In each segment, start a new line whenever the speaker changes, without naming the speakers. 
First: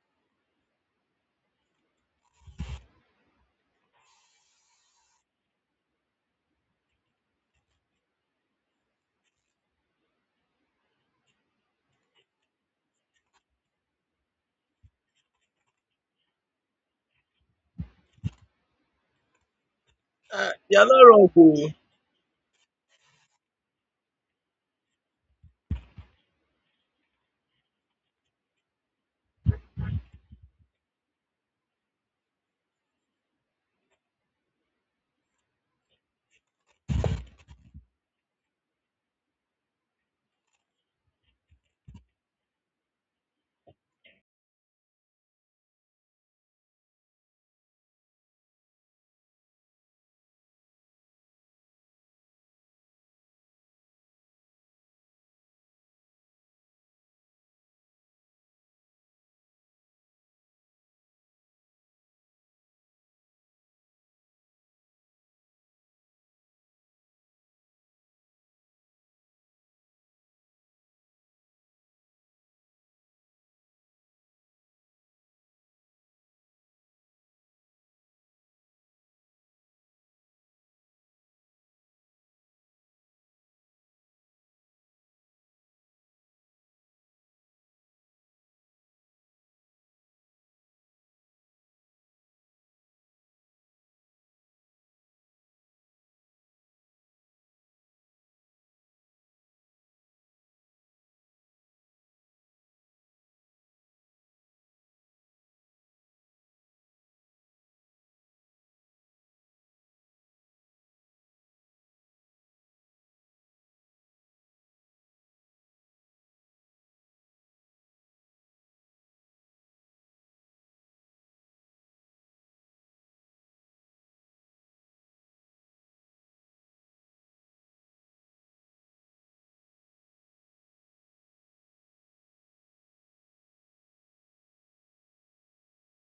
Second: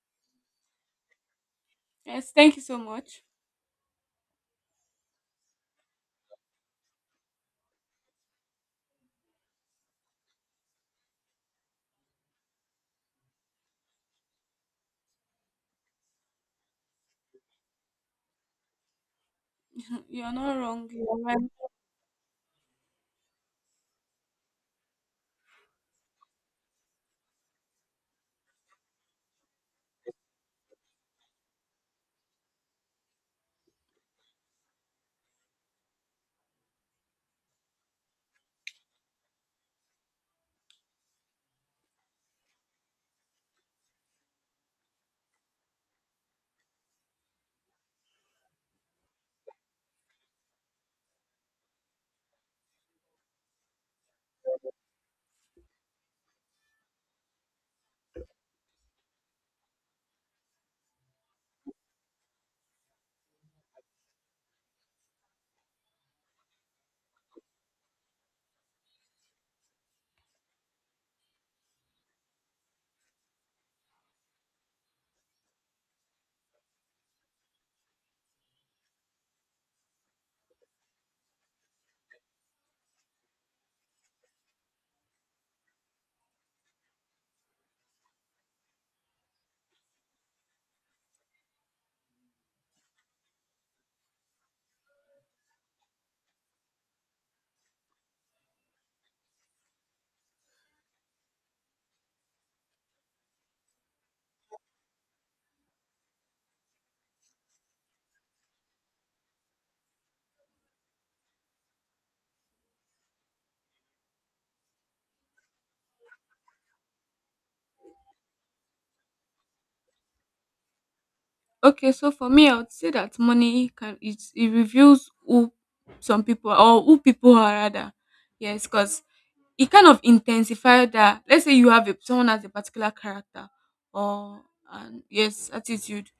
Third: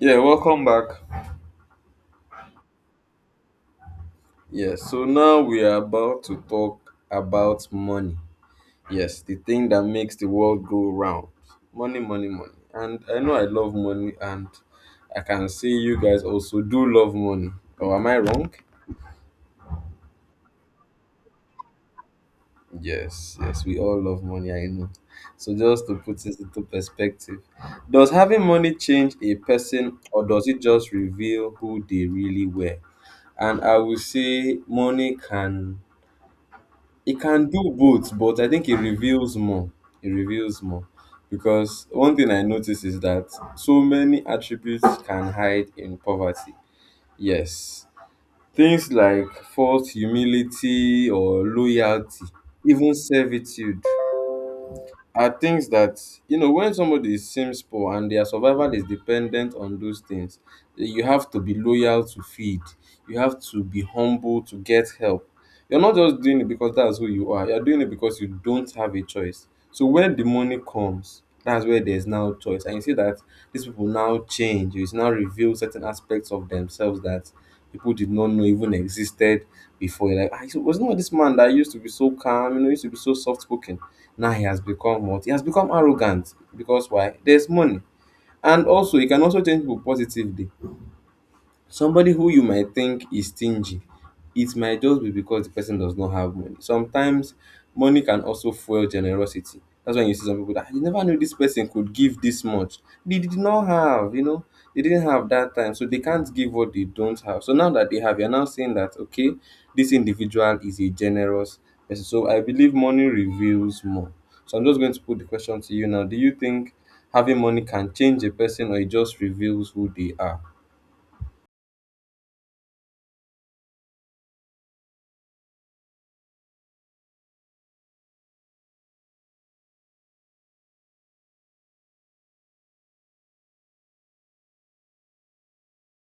Yeah, welcome back.
Yes, thank you so much.
Yeah, so now we are about to talk about money. Yes, the thing that makes the world go round. Money, money, money. And I know I love money, and I can see you guys also do love money. Or am I wrong?
You're not
You're
wrong.
not
You're
wrong,
right.
oh.
Yes, yes, we all love money, I know. So just to put this into perspective, does having money change a person or does it just reveal who they really were? And I will say money can- it can do both, but I think it reveals more. It reveals more because one thing I notice is that so many attributes can hide in poverty. Yes, things like false humility or loyalty, even servitude are things that, you know, when somebody seems poor and their survival is dependent on those things, you have to be loyal to feed, you have to be humble to get help. You're not just doing it because that's who you are, you're doing it because you don't have a choice. So when the money comes, that's where there's now choice, and you see that these people now change. It's now reveal certain aspects of themselves that people did not know even existed before. You're like, ah, so it was not this man that used to be so calm, you know, used to be so soft spoken. Now he has become what? He has become arrogant because why? There's money. And also, he can also change people positively. Somebody who you might think is stingy, it might just be because the person does not have money. Sometimes money can also fuel generosity. That's when you see some people that, "Ah, you never knew this person could give this much. They did not have, you know, they didn't have that time, so they can't give what they don't have. So now that they have, you're now saying that okay, this individual is a generous person." So I believe money reveals more. So I'm just going to put the question to you now. Do you think having money can change a person or it just reveals who they are?
Okay, so for me, I would say that money can it, it reveals who some people are, or who people are rather. Yes, because it kind of intensifies that. Let's say someone has a particular character or an attitude.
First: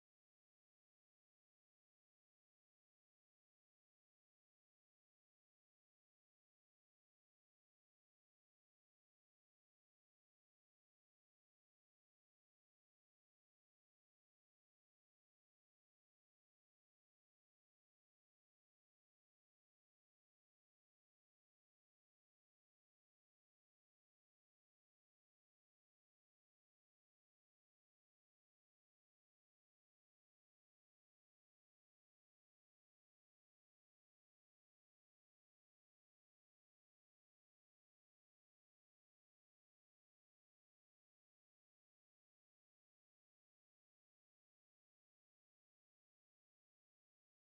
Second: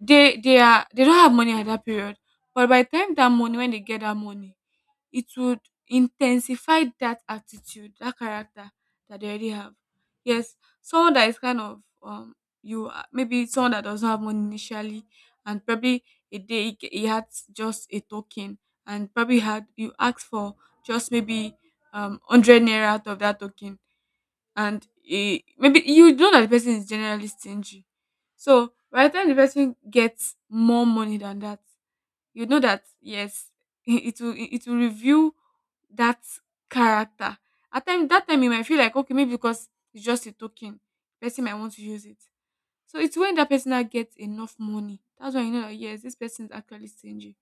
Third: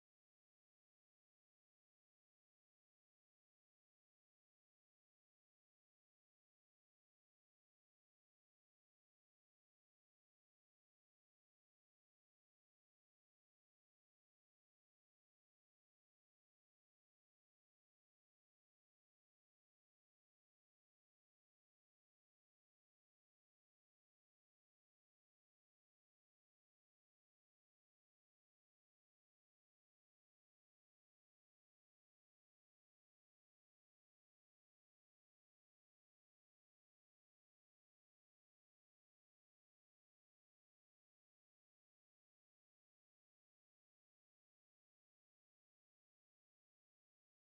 They don't have money at that period. But by the time that money when they get that money, it would intensify that attitude, that character that they already have. Yes, someone that is kind of maybe someone that doesn't have money initially, and probably a day he had just a token, and probably had you asked for just maybe 100 naira out of that token, and maybe you know that the person is generally stingy. So by the time the person gets more money than that, you know that yes, it will review that character. At time that time you might feel like okay maybe because it's just a token, person might want to use it. So it's when that person now gets enough money. That's when you know that yes, this person is actually stingy.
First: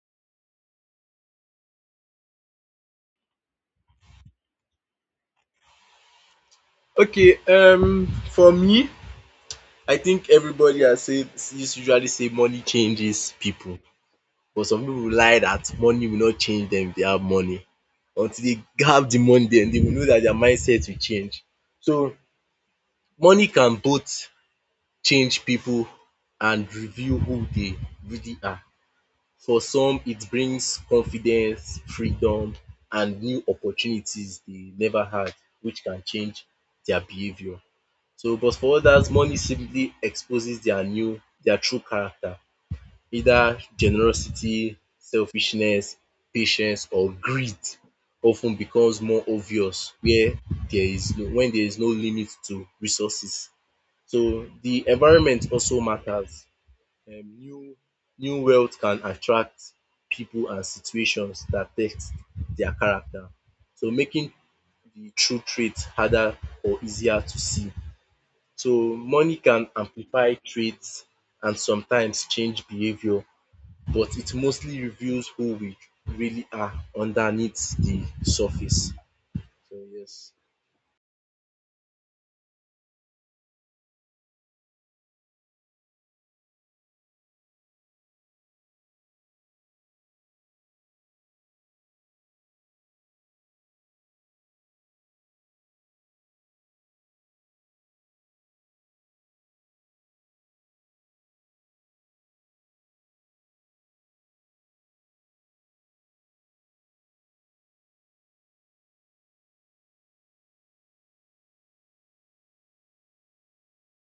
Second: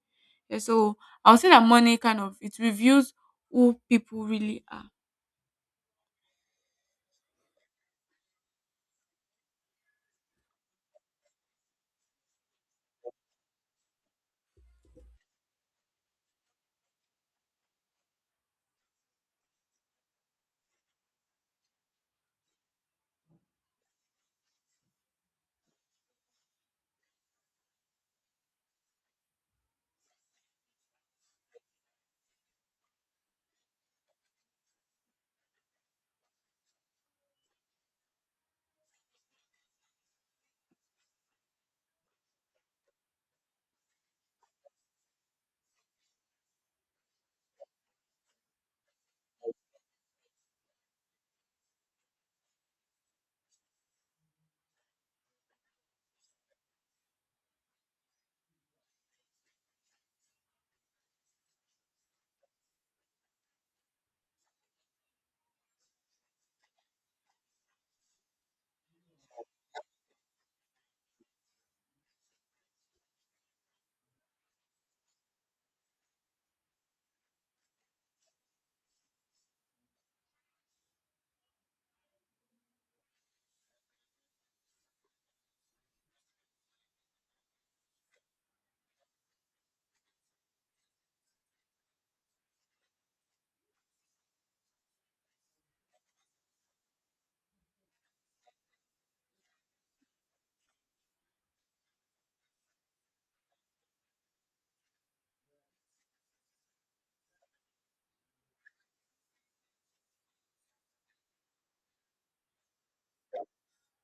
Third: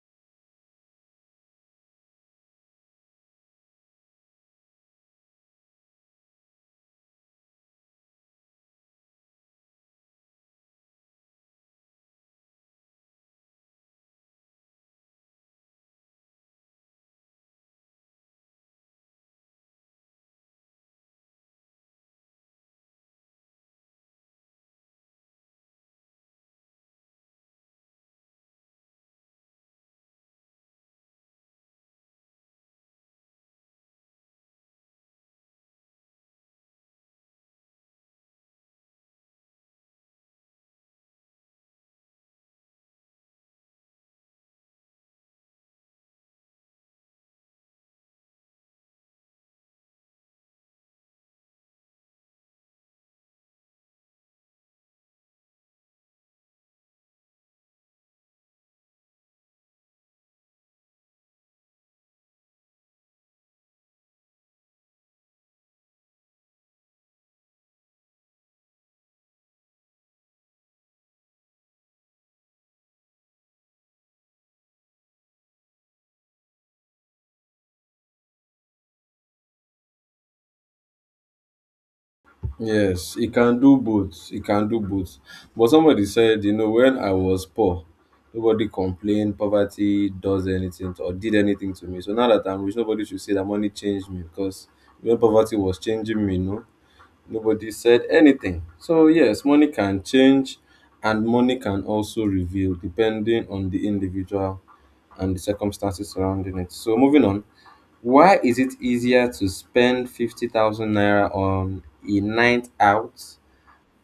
Yeah, so I'll say that money kind of it reveals who people really are.
Okay, for me, I think everybody has said is usually say money changes people, but some people lie that money will not change them if they have money. Until they have the money, then they will know that their mindset will change. So money can both change people and reveal who they really are. For some, it brings confidence, freedom, and new opportunities they never had, which can change their behavior. So but for others money simply exposes their true character, either generosity, selfishness, patience or greed often becomes more obvious where there is no when there is no limit to resources. So the environment also matters. um New New wealth can attract people and situations that test their character, so making the true traits harder or easier to see. So money can amplify traits and sometimes change behavior, but it mostly reveals who we really are underneath the surface. So yes.
Yes, it can do both. It can do both. But somebody said, you know, when I was poor, nobody complained, poverty does anything to, or did anything to me. So now that I'm rich, nobody should say that money changed me, because when poverty was changing me, no, nobody said anything. So yes, money can change, and money can also reveal, depending on the individual and the circumstances surrounding it. So moving on, why is it easier to spend 50,000 naira on a night out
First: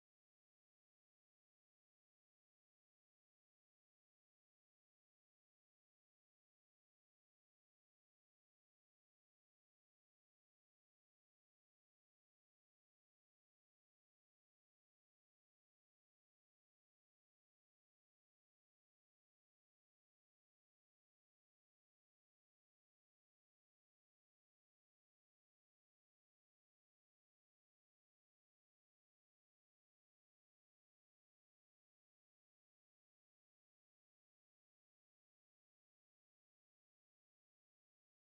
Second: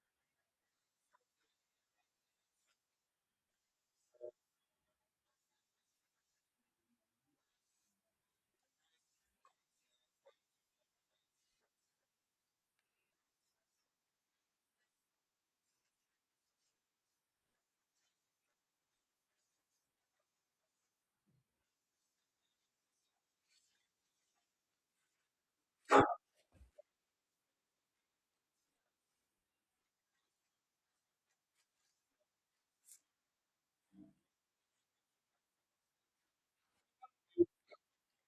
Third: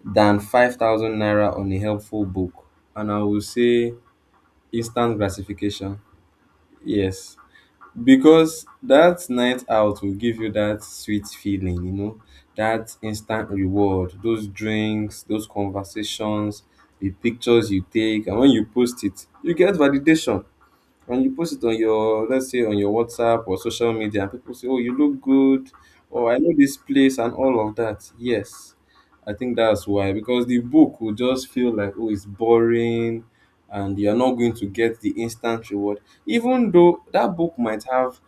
than 5,000 naira on a helpful book? And I will say instant gratification. Yes, because that night out will give you that sweet feeling, you know, that instant reward, those drinks, those conversations, the pictures you take, and when you post it you get validation. And you post it on your, let's say, on your WhatsApp or social media, and people say, "Oh, you look good," or "I know this place," and all of that. Yes. I think that's why. Because the book will just feel like, oh, it's boring, and you're not going to get the instant reward. Even though that book might have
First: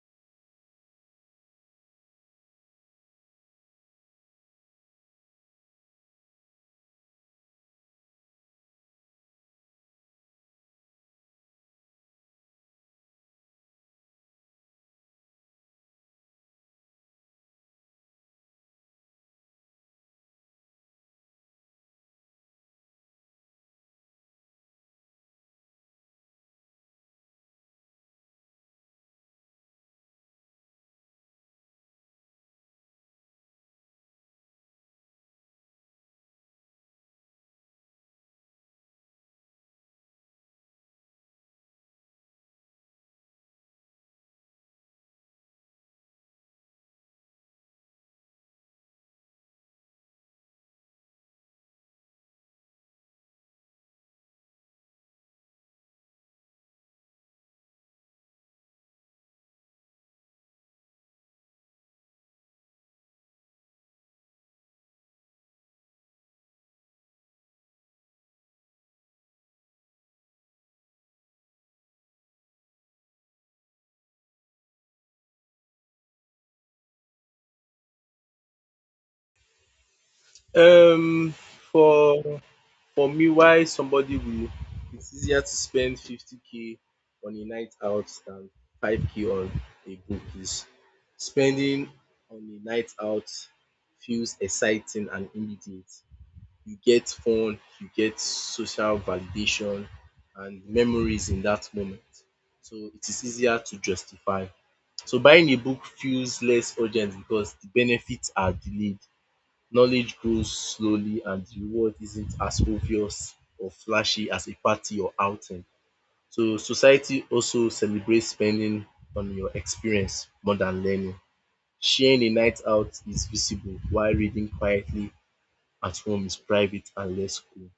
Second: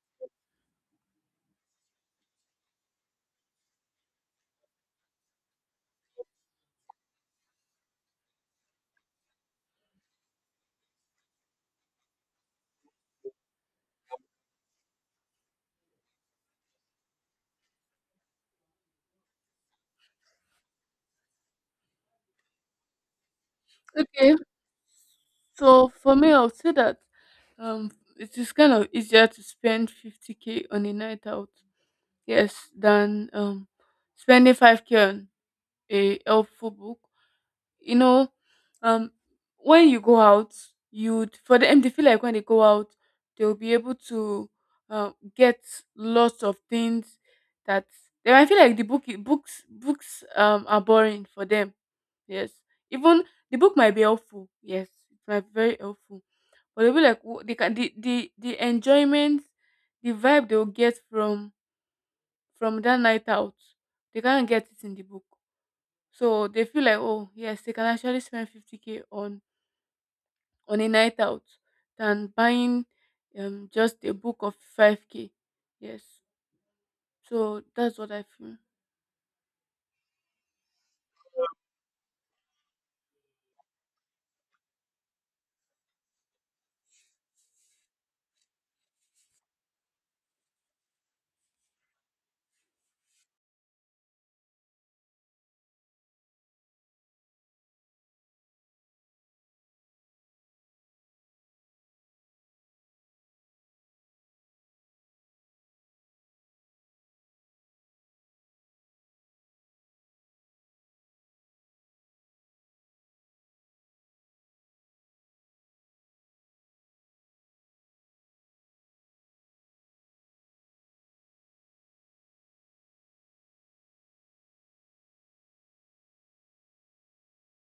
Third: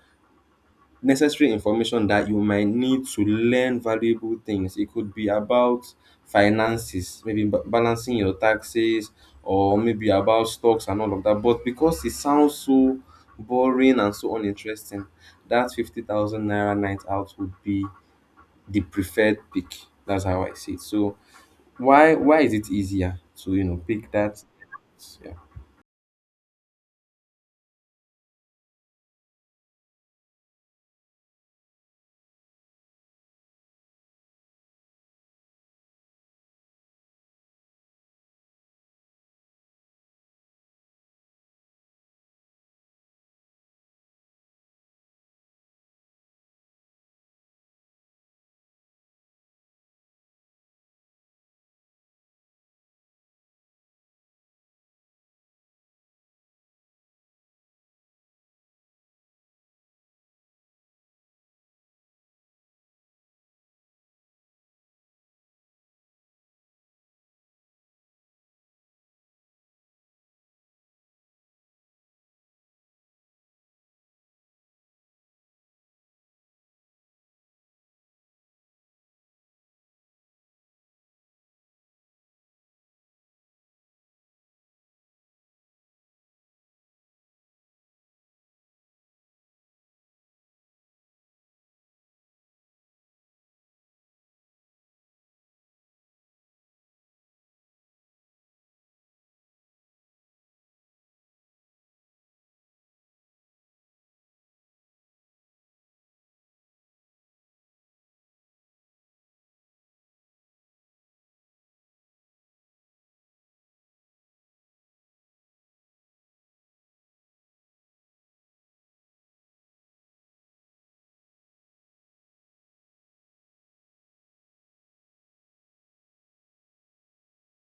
necessary information that you might need to learn valuable things. It could be about finances, maybe balancing your taxes, or maybe about stocks and all of that. But because it sounds so boring and so uninteresting, that 50,000 naira night out would be the preferred pick. That's how I see it. So why is it easier to, you know, pick
Okay.
that? Yeah.
So for me, I'll say that um, it is kind of easier to spend 50K on a night out, yes, than spending 5K on a helpful book. You know, um, when you go out, you'd for them they feel like when they go out, they'll be able to uh, get lots of things that they might feel like the book books books are boring for them. Yes, even the book might be helpful. Yes, it might be very helpful but they'll be like they can the enjoyment, the vibe they'll get from that night out, they can't get it in the book. So they feel like oh yes, they can actually spend 50K k on a night out than buying just a book of 5K. Yes, so that's what I feel.
Um for for me, why somebody will, it's easier to spend 50k on a night out than 5k on a book is: spending on a night out feels exciting and immediate, you get fun, you get social validation and memories in that moment. So it is easier to justify. So buying a book feels less urgent because the benefits are delayed. Knowledge grows slowly and the reward isn't as obvious or flashy as a party or outing. So society also celebrates spending on your experience more than learning. Sharing a night out is visible while reading quietly at home is private and less cool.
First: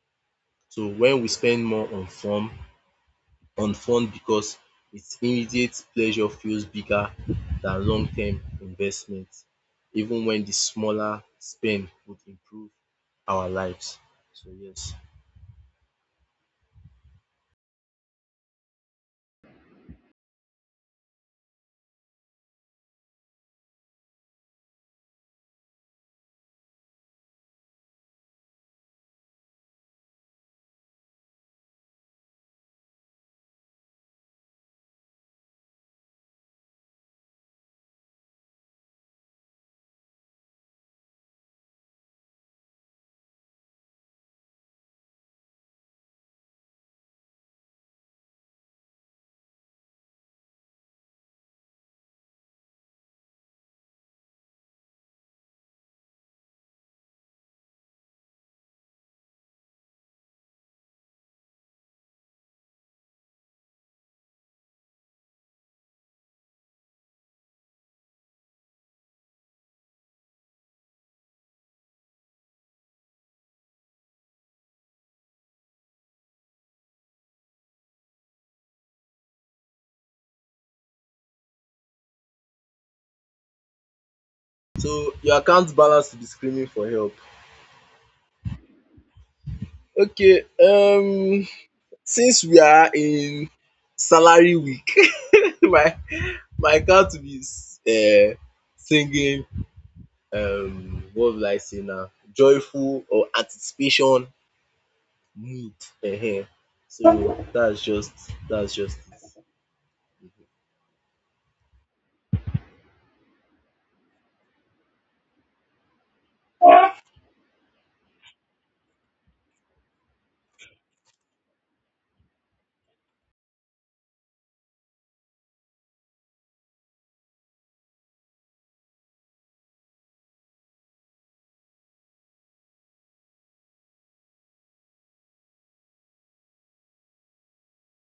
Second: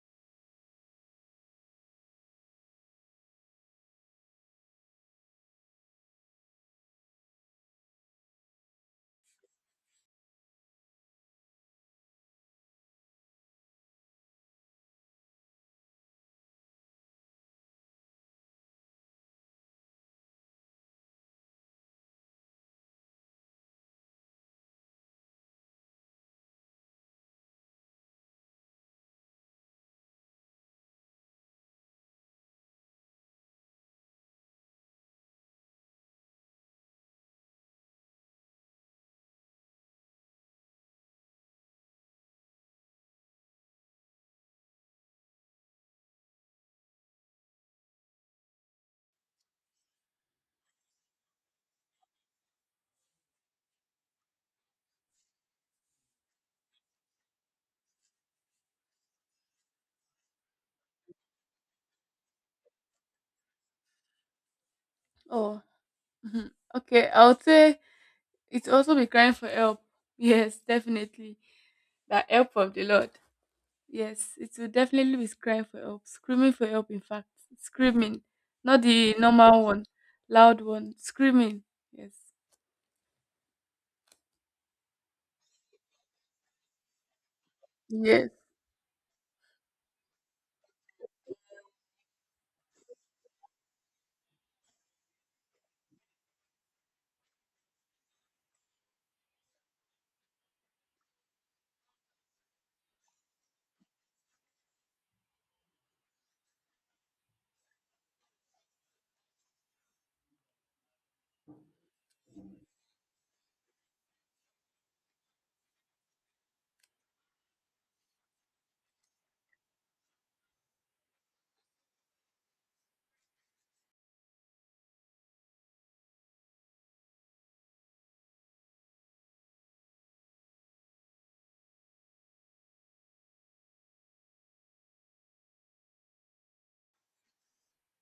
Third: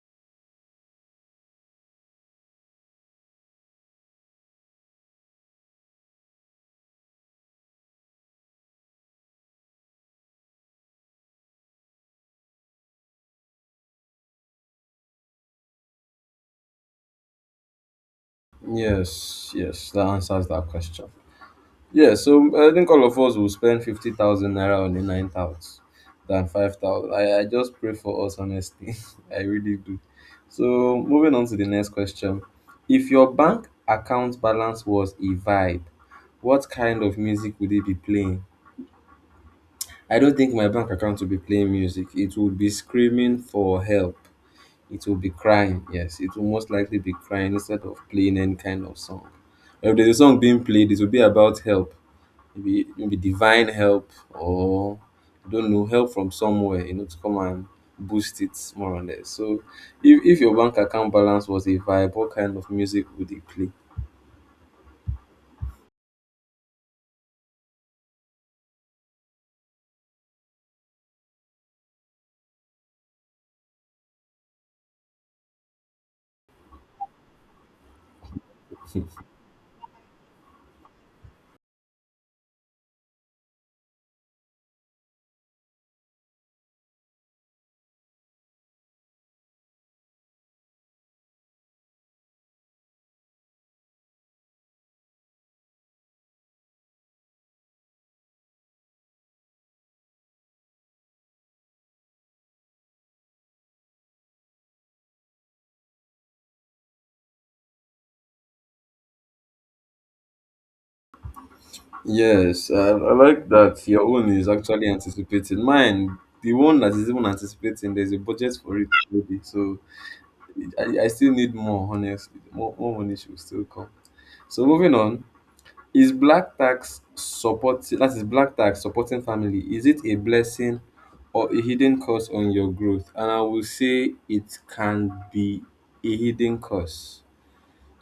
So when we spend more on fun because its immediate pleasure feels bigger than long term investment, even when the smaller spend would improve our lives. So yes.
Yes, yes, that answers that question. Yeah, so I think all of us will spend 50,000 naira on a night out than 5,000. I just pray for us, honestly. I really do. So, moving on to the next question. If your bank account balance was a vibe, what kind of music would it be playing? I don't think my bank account will be playing music. It would be screaming for help. It will be crying. Yes, it will most likely be crying instead of playing any kind of song. If there's a song being played, it will be about help, maybe maybe divine help, or I don't know, help from somewhere, you know, to come and boost it more or less. So if your bank account balance was a vibe, what kind of music would it play?
Oh, mhm, okay. I would say it's also be crying for help. Yes, definitely. That help of the Lord. Yes, it will definitely be crying for help, screaming for help. In fact, screaming, not the normal one, loud one, screaming. Yes.
So your account balance will be screaming for help.
Yes.
Okay, um, since we are in salary week my my account will be uh singing, um, what will I say now, joyful or anticipation need, um, so that's just it. Mm-hmm.
Yes, I like that your own is actually anticipating. Mine, the one that is even anticipating, there's a budget for it already. So I still need more, honestly. More money should still come. So moving on, is black tax supporting family, is it a blessing or a hidden curse on your growth? And I will say it can be a hidden curse.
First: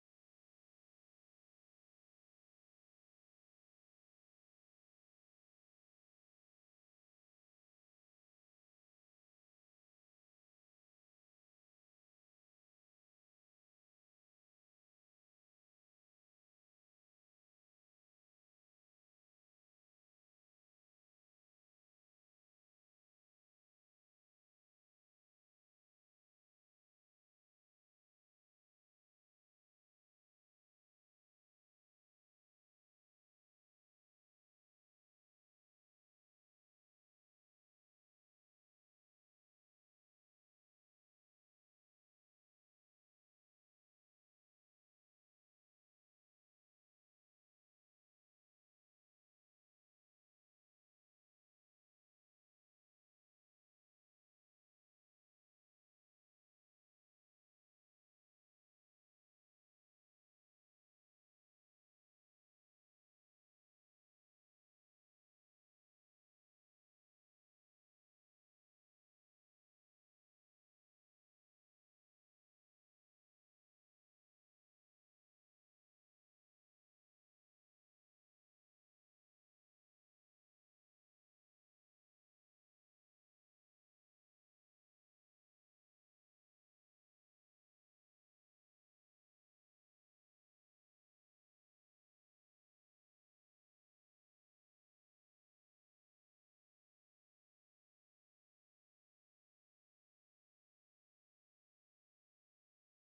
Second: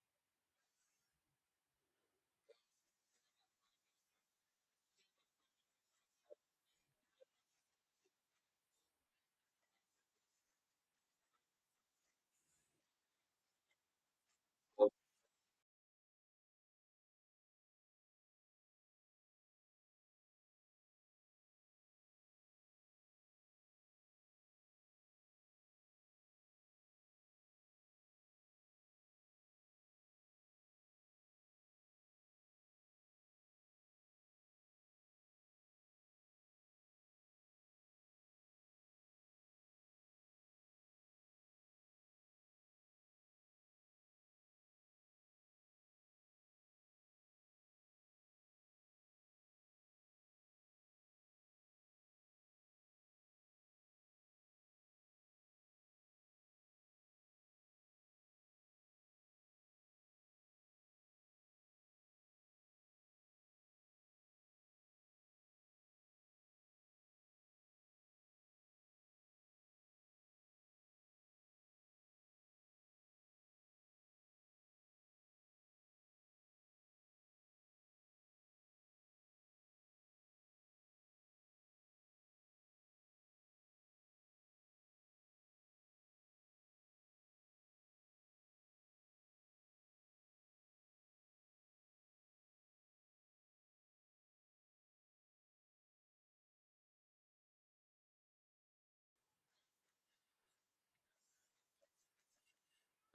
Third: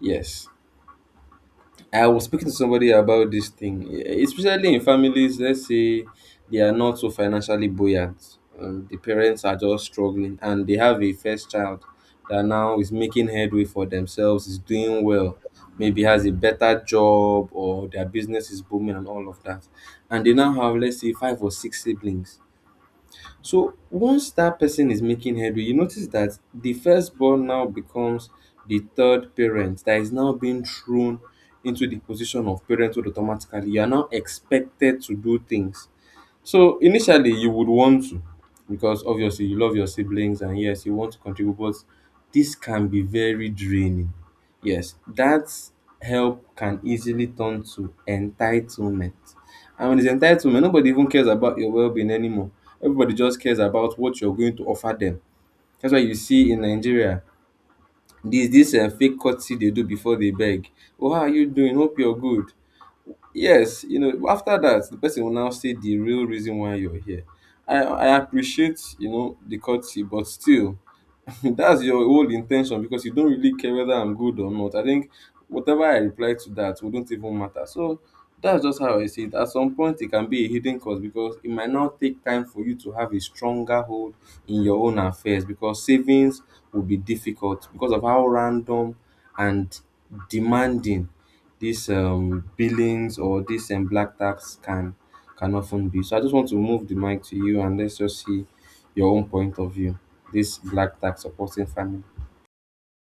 Yes. I was speaking to somebody about this thing, eh, especially in families. Let's say they are not so financially buoyant. The parents are just struggling, and they have a first child that now is making headway for themselves, is doing well, maybe has a better job or their business is booming and all of that. And they now have, let's say, five or six siblings. So once that person is making headway, you notice that the firstborn now becomes the third parent, that is now being thrown into the position of parenthood automatically. You are now expected to do things. So initially you would want to, because obviously you love your siblings and yes, you want to contribute, but this can be very draining. Yes, that help can easily turn to entitlement. And when it's entitlement, nobody even cares about your well being anymore. Everybody just cares about what you're going to offer them. That's why you see in Nigeria, this fake courtesy they do before they beg. Oh, how are you doing? Hope you're good. Yes, you know, after that the person will now say the real reason why you're here. I appreciate, you know, the courtesy, but still, that's your whole intention, because you don't really care whether I'm good or not. I think whatever I reply to that wouldn't even matter. So that's just how I see it. At some point, it can be a hidden cause, because it might not take time for you to have a stronger hold in your own affairs, because savings will be difficult because of how random and demanding these billings or these black tax can often be. So I just want to move the mic to you and let's just see your own point of view, this black tax supporting family.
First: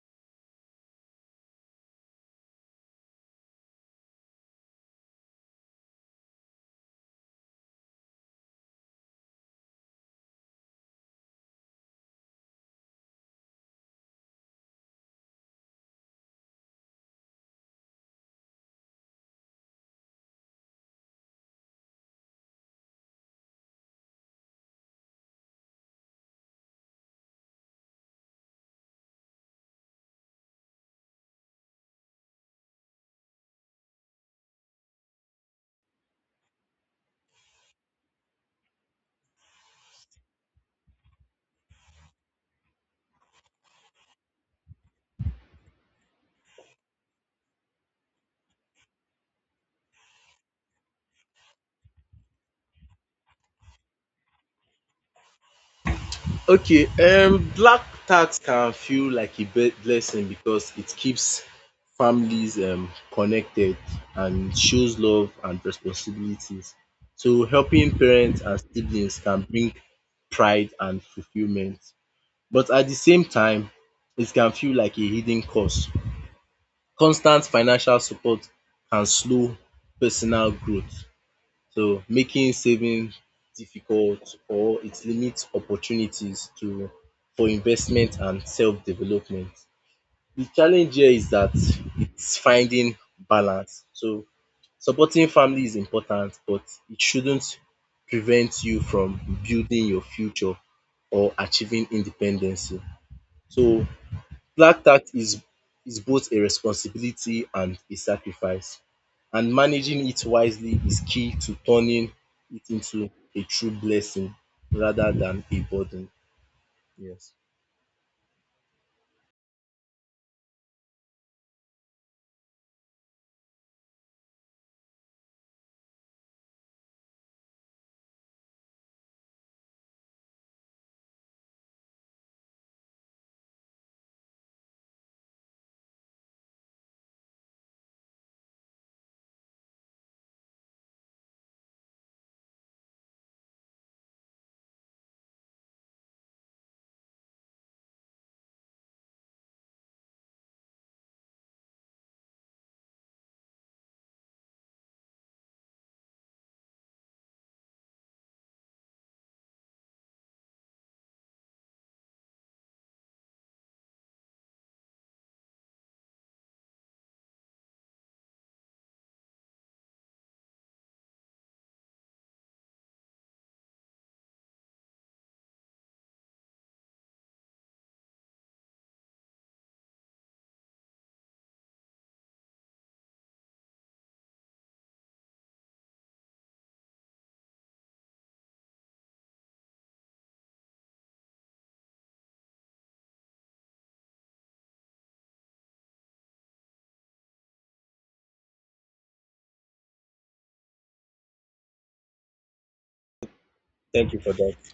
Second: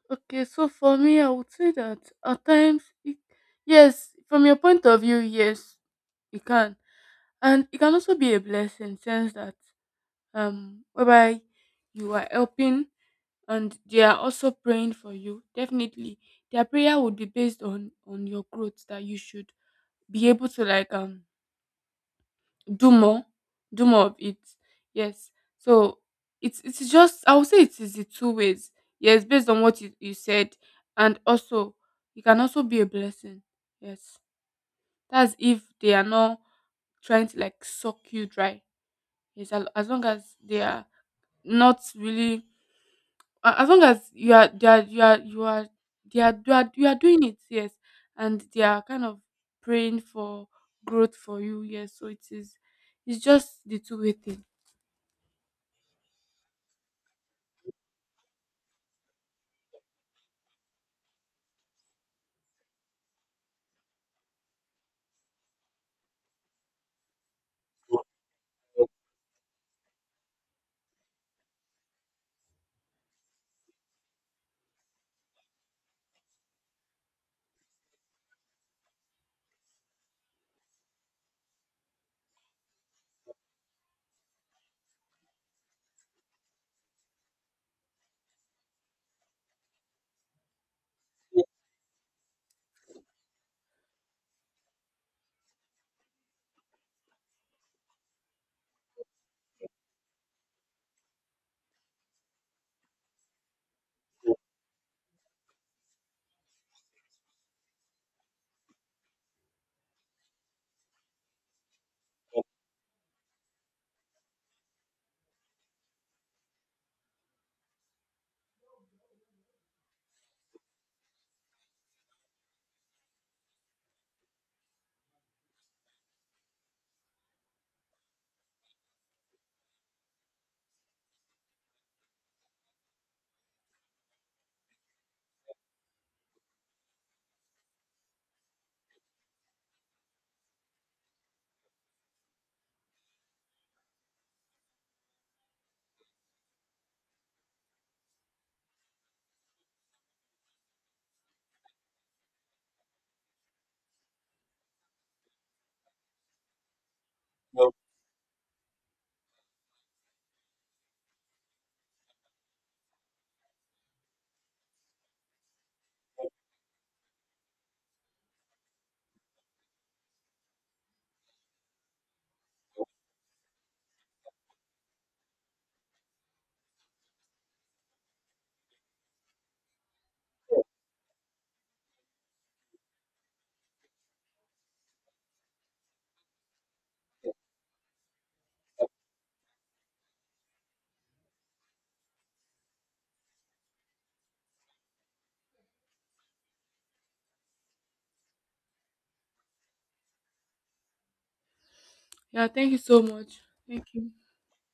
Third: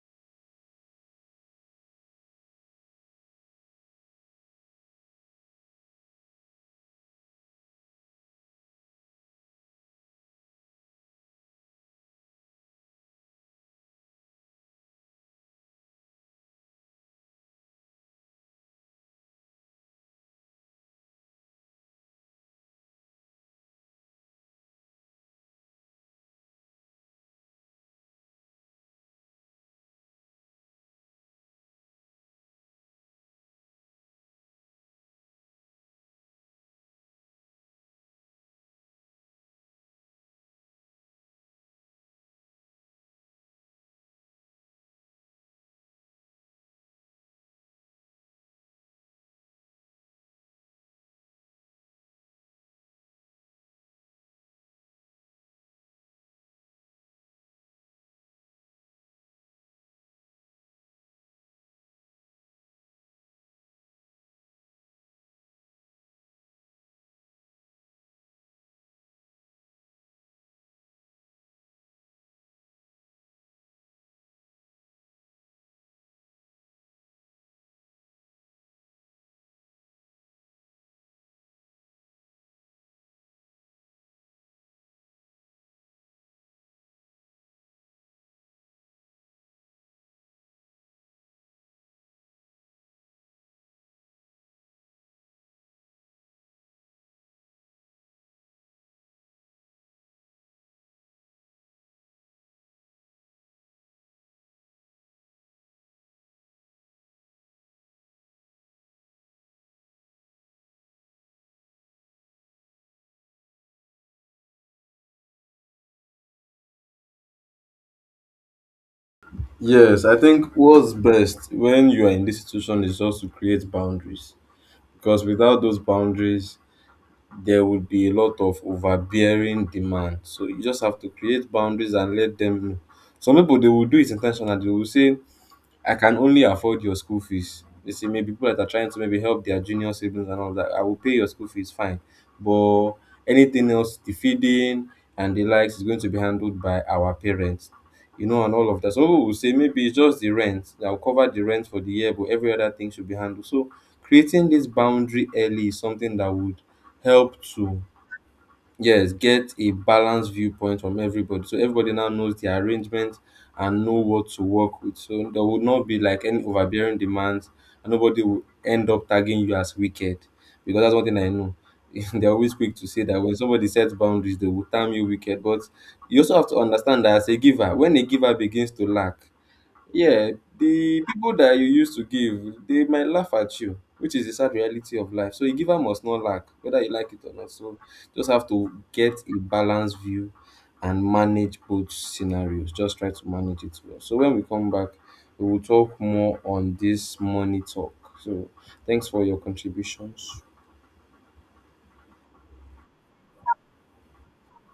Okay. So for me, I would say that at times, yes, from your point of view, yes, it can, and it can also be a blessing, sense that whereby you are helping and they are also praying for you definitely their prayer would be based on your growth that you should be able to like do more, do more of it. Yes. So it's just I would say it is the two ways. Yes, based on what you said, and also it can also be a blessing. Yes, that's if they are not trying to like suck you dry. Yes, as long as they are not really, as long as you are they are you are you are they are you are, you are doing it. Yes, and they are kind of praying for growth for you. Yes, so it is. It's just the two-way thing.
Okay, um, black tax can feel like a blessing because it keeps families, um, connected and shows love and responsibilities. So helping parents and siblings can bring pride and fulfillment. But at the same time, it can feel like a hidden cost. Constant financial support can slow personal growth, so making saving difficult, or it limits opportunities to for investment and self development. The challenge here is that it's finding balance. So supporting family is important but it shouldn't prevent you from building your future or achieving independence. So Black tax is both a responsibility and a sacrifice, and managing it wisely is key to turning it into a true blessing rather than a burden. Yes.
Yes, I think what's best when you are in this situation is just to create boundaries, because without those boundaries, there would be a lot of overbearing demand. So you just have to create boundaries and let them know. Some people they will do it intentionally. They will say, I can only afford your school fees. They say maybe people that are trying to maybe help their junior siblings and all that, I will pay your school fees, fine. But anything else, the feeding and the likes is going to be handled by our parents, you know, and all of that. So we will say maybe it's just the rent. I'll cover the rent for the year, but every other thing should be handled. So creating this boundary early is something that would help to, yes, get a balanced viewpoint from everybody, so everybody now knows the arrangement and know what to work with. So there would not be like any overbearing demands, and nobody will end up tagging you as wicked, because that's one thing I know. They're always quick to say that when somebody sets boundaries they will term you wicked. But you also have to understand that as a giver, when a giver begins to lack, yeah, the people that you used to give, they might laugh at you, which is the sad reality of life. So a giver must not lack, whether you like it or not. So just have to get a balanced view and manage both scenarios. Just try to manage it well. So when we come back, we will talk more on this money talk. So thanks for your contributions.
Yeah, thank you so much. Thank
Thank
you.
you for that.